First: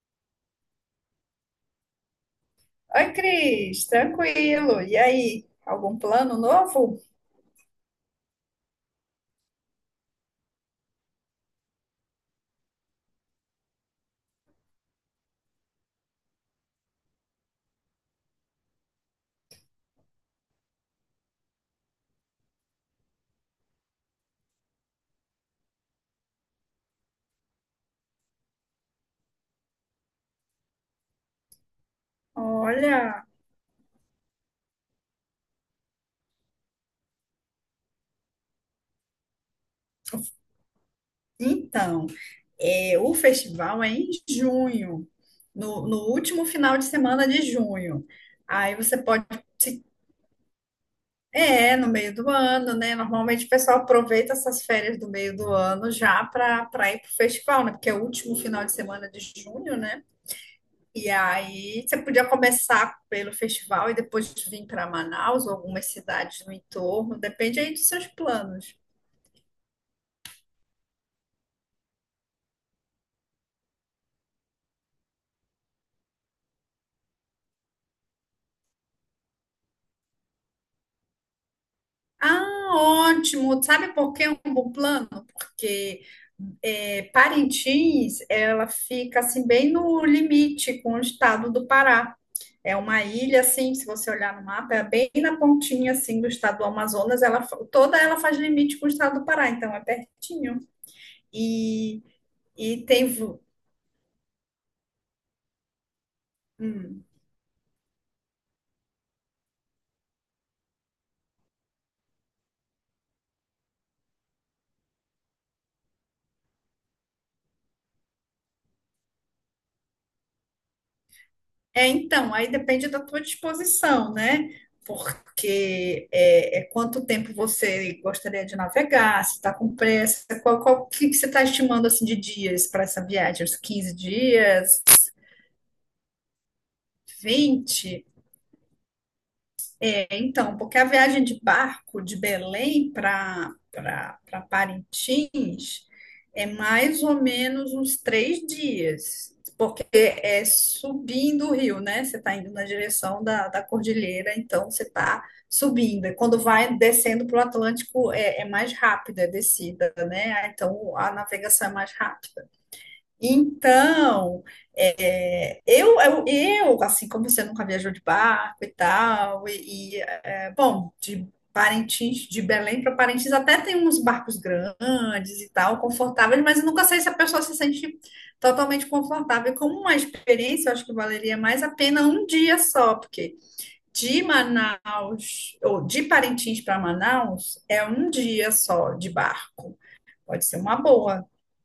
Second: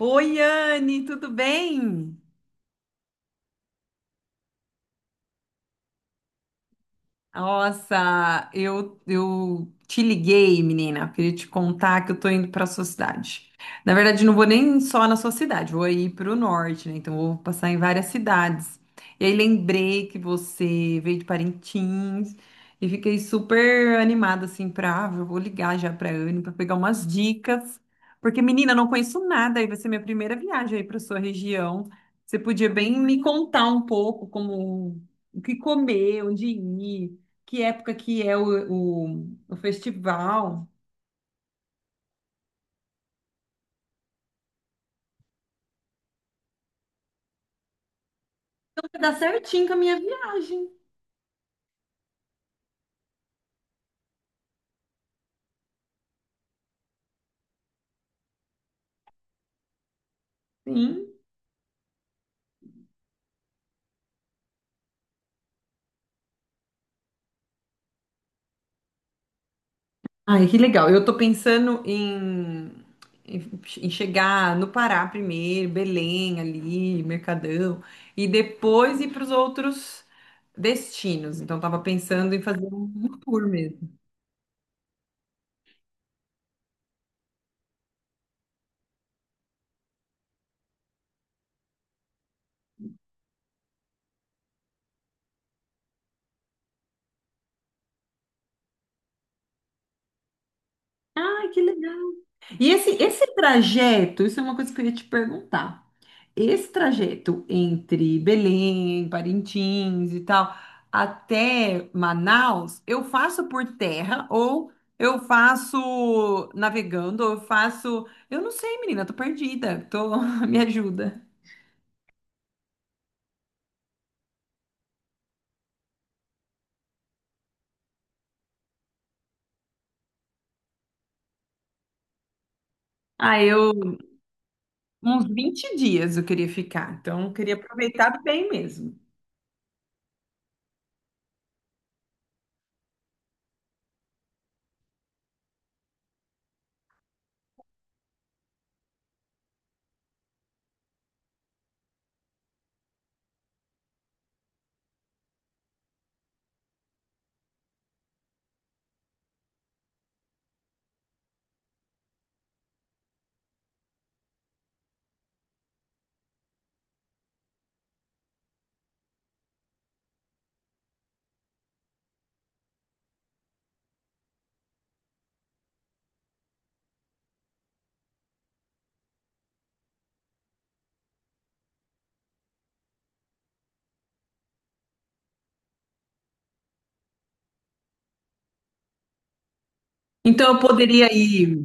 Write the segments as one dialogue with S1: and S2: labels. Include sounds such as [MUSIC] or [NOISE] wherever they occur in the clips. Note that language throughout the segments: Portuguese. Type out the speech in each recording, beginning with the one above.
S1: Oi, Anne, tudo bem?
S2: Oi, Cris, tranquilo. E aí, algum plano novo?
S1: Nossa, eu te liguei, menina. Queria te contar que eu tô indo pra sua cidade. Na verdade, não vou nem só na sua cidade, vou aí pro norte, né? Então, vou passar em várias cidades. E aí, lembrei que você veio de Parintins e fiquei super animada, assim, eu vou ligar já pra Anne pra pegar umas dicas. Porque, menina, eu não conheço nada, aí vai ser minha primeira viagem aí pra sua região. Você podia bem me
S2: Olha,
S1: contar um pouco como. O que comer, onde ir, que época que é o festival.
S2: então, o festival é em junho, no último final de semana de junho. Aí você
S1: Vai dar
S2: pode,
S1: certinho com a
S2: se-
S1: minha viagem.
S2: no meio do ano, né? Normalmente o pessoal aproveita essas férias do meio do ano já para ir para o festival, né? Porque é o último final de semana de junho, né?
S1: Sim.
S2: E aí você podia começar pelo festival e depois vir para Manaus ou algumas cidades no entorno, depende aí dos seus planos.
S1: Ai, que legal. Eu tô pensando em chegar no Pará primeiro, Belém ali, Mercadão, e depois ir para os outros destinos. Então, tava pensando em
S2: Ah,
S1: fazer um tour
S2: ótimo!
S1: mesmo.
S2: Sabe por que é um bom plano? Porque Parintins, ela fica assim bem no limite com o estado do Pará. É uma ilha assim, se você olhar no mapa, é bem na pontinha assim do estado do Amazonas, toda ela faz limite com o estado do Pará, então é pertinho.
S1: Ai, que legal!
S2: E
S1: E
S2: e
S1: esse,
S2: tem
S1: esse
S2: vo-
S1: trajeto, isso é uma coisa que eu ia te perguntar. Esse
S2: hum.
S1: trajeto entre Belém, Parintins e tal, até Manaus, eu faço por terra ou eu faço navegando, ou eu faço. Eu não sei, menina, tô perdida. Tô... [LAUGHS] Me ajuda.
S2: É, então, aí depende da tua disposição, né? Porque é quanto tempo você gostaria de navegar, se está com pressa, qual que você está estimando assim de dias para essa
S1: Ah,
S2: viagem? Uns 15
S1: eu.
S2: dias,
S1: Uns 20 dias eu queria ficar, então eu queria
S2: 20?
S1: aproveitar bem mesmo.
S2: É, então, porque a viagem de barco de Belém para Parintins é mais ou menos uns três dias, porque é subindo o rio, né? Você está indo na direção da cordilheira, então você está subindo. E quando vai descendo para o Atlântico, é mais rápida a descida, né? Ah, então a navegação é mais rápida. Então, assim como você nunca viajou de barco e tal, bom, de Parintins, de Belém para Parintins, até tem uns barcos grandes e tal, confortáveis, mas eu nunca sei se a pessoa se sente totalmente confortável. E como uma experiência, eu acho que valeria mais a pena um dia só, porque de Manaus, ou de Parintins para Manaus, é um dia só de barco. Pode
S1: Então
S2: ser
S1: eu
S2: uma
S1: poderia
S2: boa.
S1: ir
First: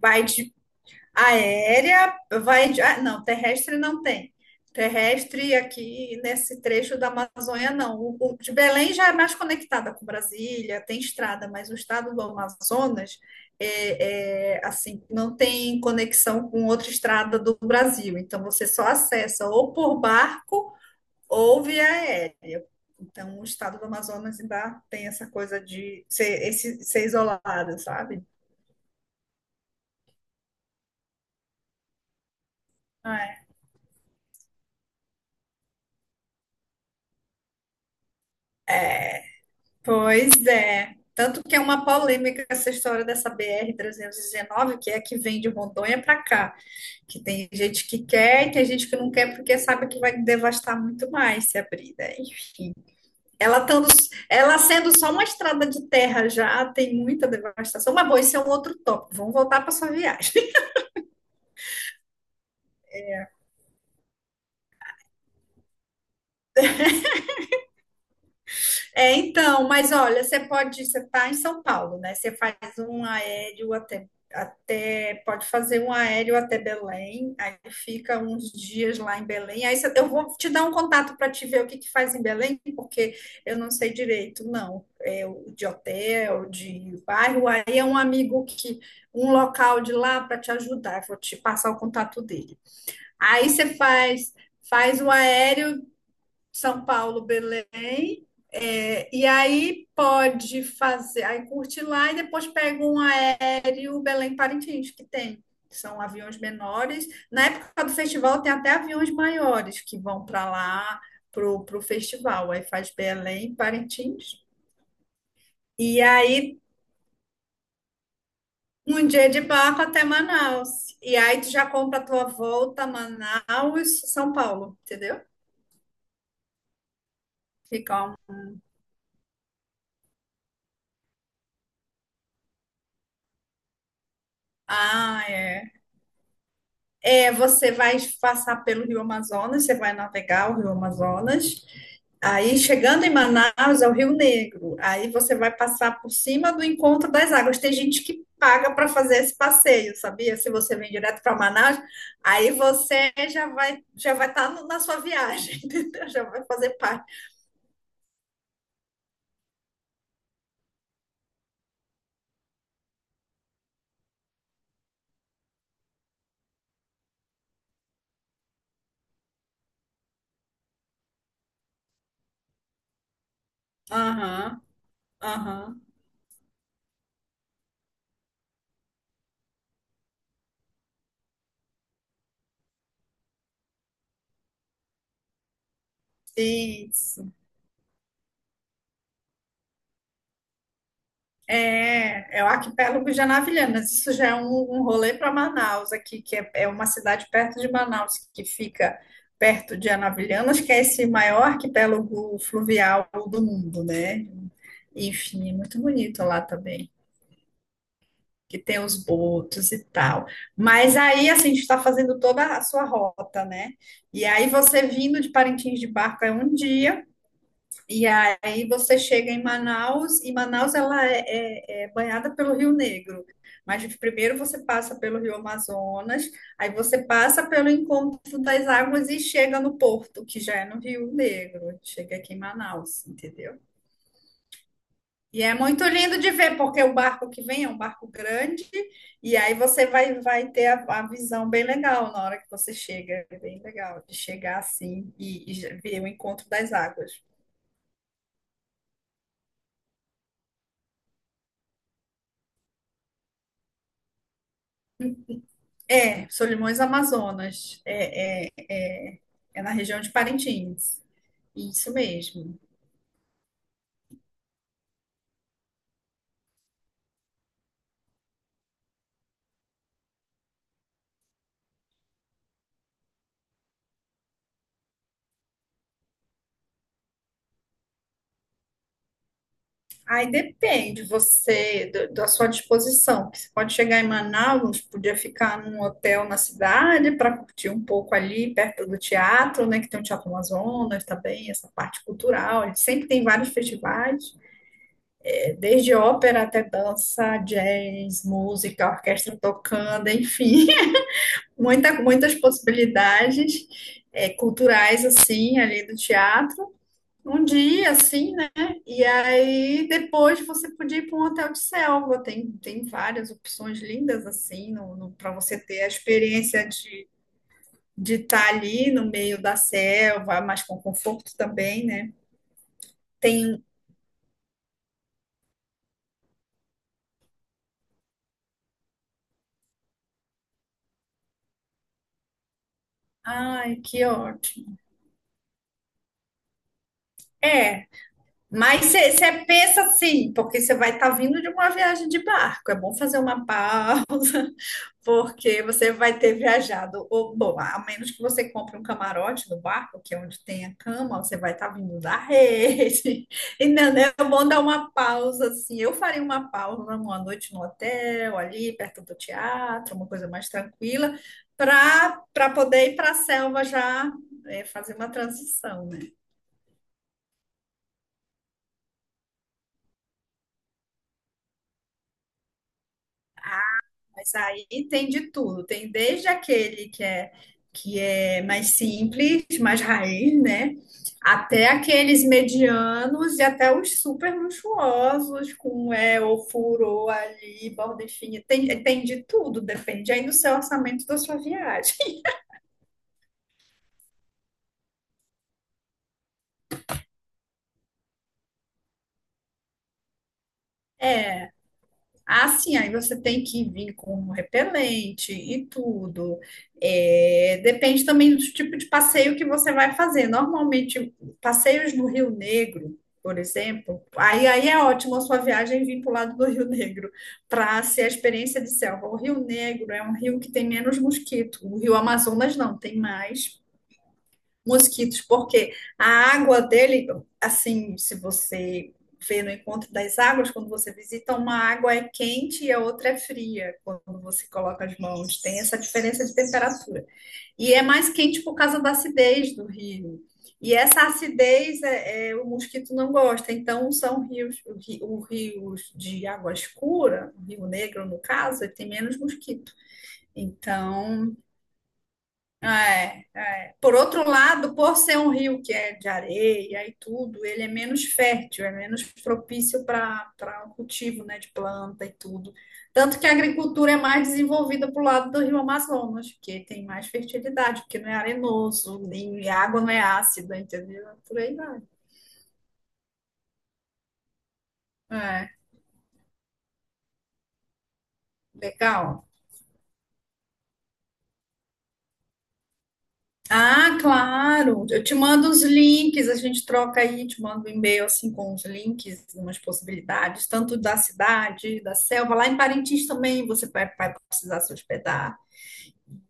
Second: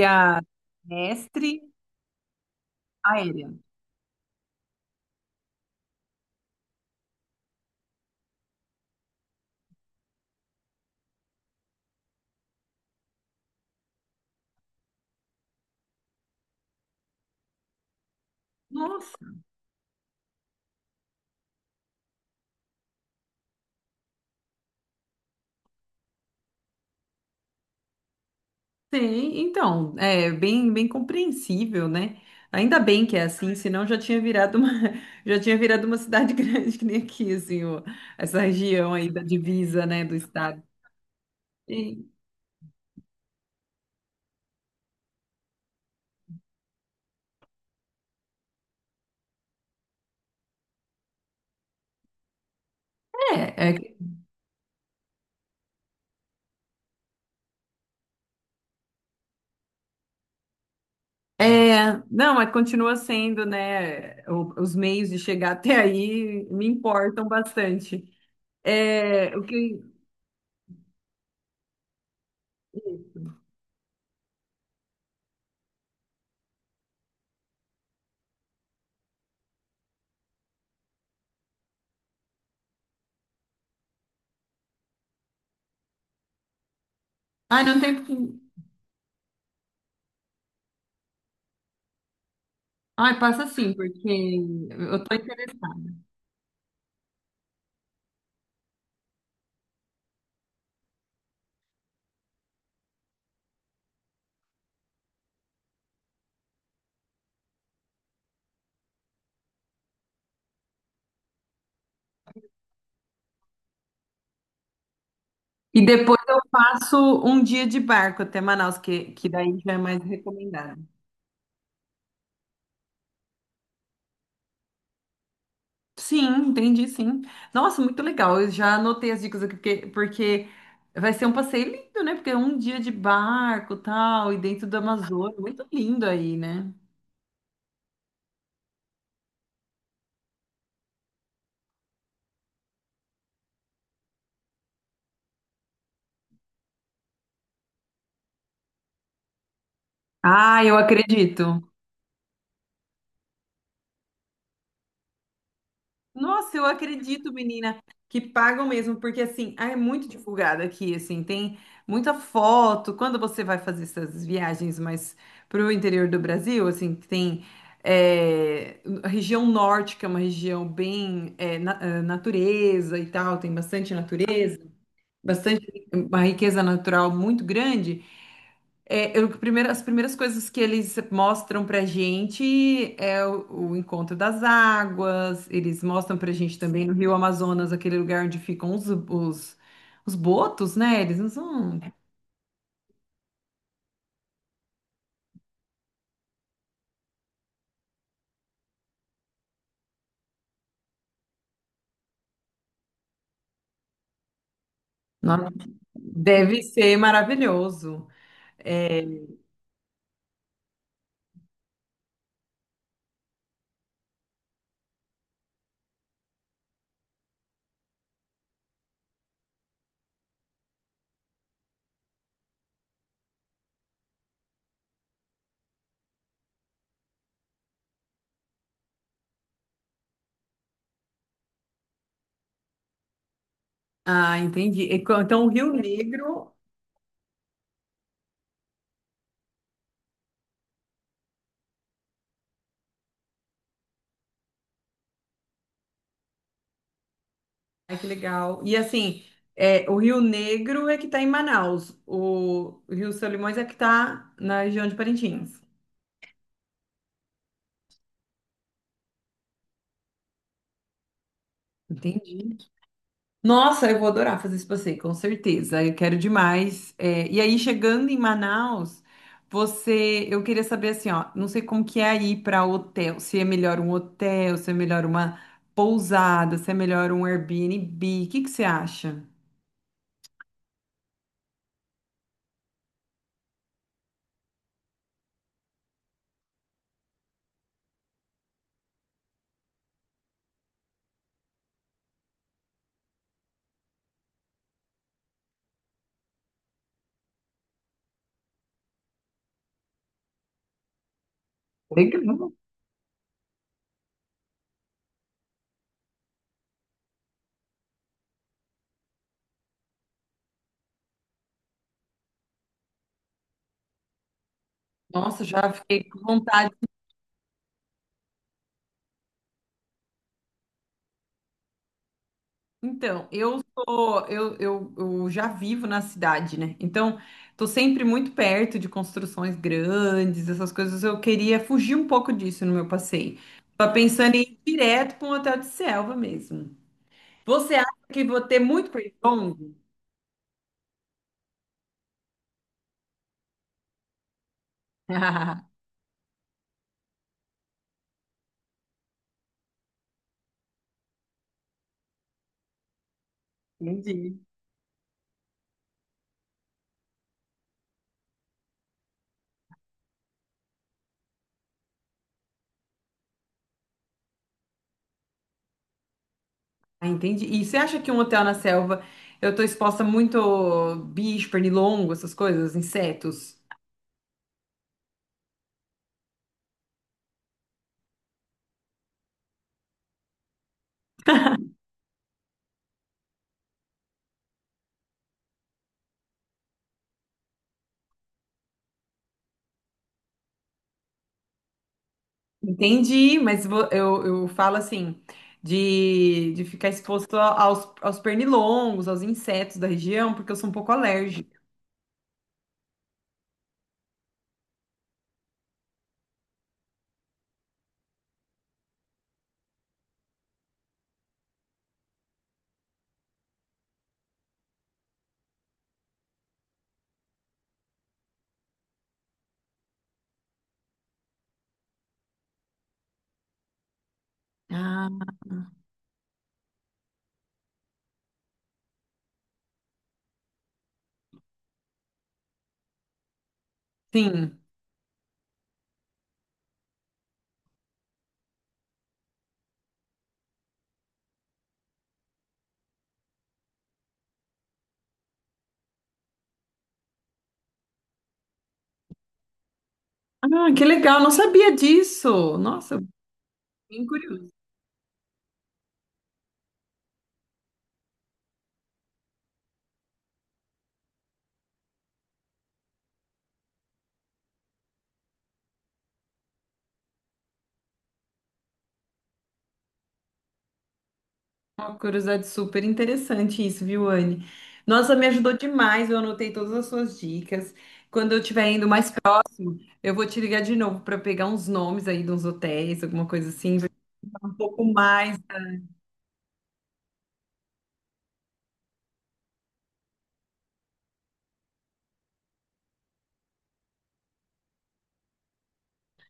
S2: Vai de
S1: mestre
S2: Aérea Ah, não,
S1: aérea.
S2: terrestre não tem. Terrestre aqui nesse trecho da Amazônia, não. O de Belém já é mais conectada com Brasília, tem estrada, mas o estado do Amazonas assim, não tem conexão com outra estrada do Brasil. Então você só
S1: Nossa!
S2: acessa ou por barco ou via aérea. Então o estado do Amazonas ainda tem essa coisa de ser, ser isolado, sabe?
S1: Sim, então, é bem, bem compreensível, né? Ainda bem que é assim, senão já tinha virado uma, [LAUGHS] já tinha virado uma cidade [LAUGHS] grande que nem aqui, assim, o- essa região aí da divisa, né, do
S2: Pois
S1: estado.
S2: é. Tanto que é uma
S1: E-
S2: polêmica essa história dessa BR-319, que é a que vem de Rondônia para cá. Que tem gente que quer e tem gente que não quer porque sabe que vai devastar muito mais se abrir, né? Enfim. Ela,
S1: é,
S2: tando,
S1: é,
S2: ela sendo só uma estrada de terra já tem muita devastação. Mas, bom, esse é um outro tópico. Vamos voltar para sua viagem.
S1: não, mas continua sendo, né, o- os meios de chegar até aí me importam bastante.
S2: É,
S1: É, o
S2: então,
S1: que,
S2: mas olha, você pode, você está em São Paulo, né? Você faz um aéreo pode fazer um aéreo até Belém, aí fica uns dias lá em Belém. Eu vou te dar um contato para te ver o que que faz em Belém, porque eu não sei direito, não. De hotel, de bairro.
S1: ai,
S2: Aí
S1: não
S2: é um
S1: tem que,
S2: amigo que, um local de lá para te ajudar. Eu vou te passar o contato dele.
S1: ai, passa
S2: Aí
S1: assim,
S2: você
S1: porque
S2: faz, faz
S1: eu
S2: o
S1: tô
S2: aéreo
S1: interessada.
S2: são Paulo, Belém. É, e aí pode fazer, aí curte lá e depois pega um aéreo Belém-Parintins, que tem. São aviões menores. Na época do festival tem até aviões maiores que vão para lá, pro festival. Aí faz Belém, Parintins.
S1: E
S2: E
S1: depois eu
S2: aí
S1: faço um dia de barco até Manaus,
S2: um
S1: que
S2: dia de
S1: daí já é
S2: barco
S1: mais
S2: até
S1: recomendado.
S2: Manaus. E aí tu já compra a tua volta a Manaus, São Paulo, entendeu?
S1: Sim, entendi, sim. Nossa, muito
S2: Fica um...
S1: legal. Eu já anotei as dicas aqui, porque vai ser um passeio lindo, né? Porque é um dia de barco, tal, e dentro do
S2: Ah,
S1: Amazonas, muito
S2: é.
S1: lindo aí, né?
S2: É, você vai passar pelo Rio Amazonas, você vai navegar o Rio Amazonas. Aí, chegando em Manaus, é o Rio Negro. Aí você vai passar por cima do Encontro das Águas. Tem gente que paga para fazer esse passeio, sabia? Se
S1: Ah,
S2: você
S1: eu
S2: vem direto para
S1: acredito.
S2: Manaus, aí você já vai estar na sua viagem, [LAUGHS] entendeu? Já vai
S1: Nossa, eu
S2: fazer parte.
S1: acredito, menina, que pagam mesmo, porque assim, ah, é muito divulgado aqui, assim, tem muita foto. Quando você vai fazer essas viagens mais para o interior do Brasil, assim, que tem é, a região norte, que é uma região bem é, natureza e tal, tem bastante natureza,
S2: Aham, aham.
S1: bastante uma riqueza natural muito grande. É, eu- primeiro- as primeiras coisas que eles mostram pra gente é o encontro das águas, eles mostram pra gente também no Rio
S2: Isso.
S1: Amazonas, aquele lugar onde ficam os botos, né? Eles não são.
S2: É, é o arquipélago de Anavilhanas. Isso já é um rolê para Manaus aqui, que é uma cidade perto de Manaus, que fica perto de Anavilhanas, que é esse maior arquipélago fluvial do mundo, né?
S1: Nossa,
S2: Enfim, é muito bonito lá
S1: deve
S2: também,
S1: ser maravilhoso.
S2: que tem os
S1: É,
S2: botos e tal. Mas aí, assim, a gente está fazendo toda a sua rota, né? E aí você vindo de Parintins de barco é um dia, e aí você chega em Manaus, e Manaus é banhada pelo Rio Negro. Mas primeiro você passa pelo Rio Amazonas, aí você passa pelo encontro das águas e chega no porto, que já é no Rio Negro. Chega aqui em Manaus, entendeu?
S1: ah, entendi. E co-
S2: E
S1: então, o
S2: é
S1: Rio
S2: muito lindo de
S1: Negro.
S2: ver, porque o barco que vem é um barco grande, e aí vai ter a visão bem legal na hora que você chega. É bem legal de chegar assim e ver o encontro das águas.
S1: Ai, que legal. E assim, é, o Rio Negro é que está em Manaus, o Rio Solimões é que está na região de Parintins.
S2: Solimões Amazonas. É na região de Parintins. Isso mesmo.
S1: Entendi. Nossa, eu vou adorar fazer esse passeio, com certeza. Eu quero demais. É, e aí, chegando em Manaus, você, eu queria saber assim, ó, não sei como que é aí para hotel, se é melhor um hotel, se é melhor uma pousada, se é melhor um Airbnb, o que que você acha?
S2: Aí depende você do- Da sua disposição. Porque você pode chegar em Manaus, podia ficar num hotel na cidade para curtir um pouco ali perto do teatro, né? Que tem o Teatro Amazonas também, essa parte cultural. Ele sempre tem vários festivais, desde ópera até dança, jazz, música, orquestra tocando, enfim.
S1: Legal.
S2: Muitas possibilidades culturais, assim, ali do teatro. Um dia, assim, né? E aí depois você podia ir para um hotel de selva. Tem várias opções lindas, assim, no, no, para
S1: Nossa,
S2: você
S1: já
S2: ter a
S1: fiquei com
S2: experiência
S1: vontade.
S2: de estar ali no meio da selva, mas com conforto também, né?
S1: Então, eu
S2: Tem.
S1: sou, eu já vivo na cidade, né? Então, tô sempre muito perto de construções grandes, essas coisas. Eu queria fugir um pouco disso no meu passeio.
S2: Ai,
S1: Tava
S2: que
S1: pensando em ir
S2: ótimo.
S1: direto para um hotel de selva mesmo. Você
S2: É.
S1: acha que vou ter
S2: Mas
S1: muito
S2: você
S1: pernilongo?
S2: pensa assim, porque você vai estar vindo de uma viagem de barco. É bom fazer uma pausa, porque
S1: [LAUGHS]
S2: você vai ter viajado, ou, bom, a menos que você compre um camarote no barco, que é onde tem a cama, você vai estar vindo da rede. [LAUGHS] Entendeu? É
S1: Entendi.
S2: bom dar uma pausa, assim. Eu faria uma pausa uma noite no hotel, ali perto do teatro, uma coisa mais tranquila, para poder ir para a selva já fazer uma transição, né?
S1: Ah, entendi. E você acha que um hotel na selva eu tô exposta muito bicho, pernilongo, essas coisas, insetos?
S2: Mas aí tem de tudo. Tem desde aquele que é mais simples, mais raiz, né? Até aqueles medianos e até os super luxuosos, com ofurô ali, borda fina. Tem de tudo, depende aí do seu orçamento e da sua viagem. [LAUGHS]
S1: Entendi, mas vo- eu falo assim, de ficar exposto a- aos, aos pernilongos, aos insetos da região, porque eu sou um pouco
S2: É.
S1: alérgica.
S2: Ah, sim, aí você tem que vir com um repelente e tudo. É, depende também do tipo de passeio que você vai fazer. Normalmente, passeios no Rio Negro, por exemplo, aí é ótimo a sua viagem vir para o lado do Rio Negro, para ser a experiência de selva. O Rio Negro é um rio que tem menos mosquito. O Rio Amazonas não, tem mais mosquitos,
S1: Ah,
S2: porque a água dele, assim, se você vê no encontro das águas, quando você visita, uma água é quente e a outra é fria, quando você
S1: sim.
S2: coloca as mãos. Tem essa diferença de temperatura. E é mais quente por causa da acidez do rio. E essa acidez o mosquito não gosta. Então, são rios, rios de água escura, o Rio Negro, no caso, ele tem menos mosquito.
S1: Ah, que legal, não
S2: Então,
S1: sabia disso. Nossa,
S2: é por
S1: bem
S2: outro
S1: curioso.
S2: lado, por ser um rio que é de areia e tudo, ele é menos fértil, é menos propício para o cultivo, né, de planta e tudo. Tanto que a agricultura é mais desenvolvida para o lado do rio Amazonas, porque tem mais fertilidade, porque não é arenoso, nem a água não é ácida, entendeu? É por aí vai.
S1: Uma curiosidade super interessante isso, viu, Anne? Nossa, me
S2: É,
S1: ajudou demais, eu anotei todas as suas dicas. Quando eu estiver indo mais
S2: legal.
S1: próximo, eu vou te ligar de novo para pegar uns nomes aí de uns hotéis, alguma coisa assim, vai
S2: Ah,
S1: falar um pouco
S2: claro. Eu te
S1: mais.
S2: mando os links, a gente troca aí, te mando um e-mail assim com os links, umas possibilidades, tanto da cidade, da selva. Lá em Parintins também vai precisar se hospedar.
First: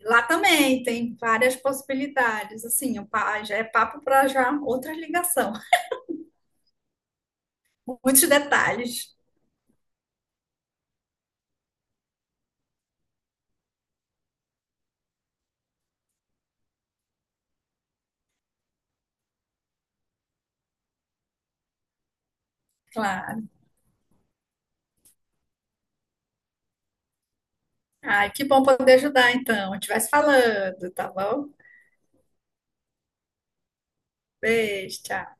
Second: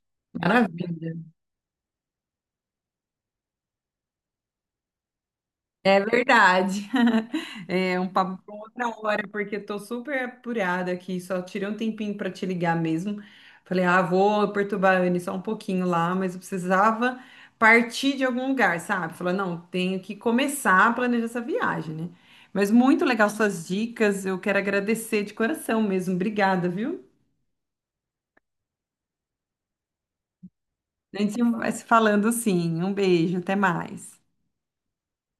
S2: Lá também tem
S1: Maravilha.
S2: várias possibilidades. Assim, já é papo para já outra ligação.
S1: É verdade. [LAUGHS] É
S2: [LAUGHS]
S1: um
S2: Muitos
S1: papo para outra
S2: detalhes,
S1: hora, porque eu tô super apurada aqui, só tirei um tempinho para te ligar mesmo. Falei, ah, vou perturbar a Anne só um pouquinho lá, mas eu precisava partir de algum lugar, sabe? Falei, não, tenho que começar a planejar essa viagem, né? Mas muito legal
S2: claro.
S1: suas dicas, eu quero agradecer de coração mesmo. Obrigada, viu?
S2: Ai, que bom poder ajudar então. A gente vai se falando, tá
S1: A gente
S2: bom?
S1: vai se falando sim. Um beijo, até mais.
S2: Beijo, tchau.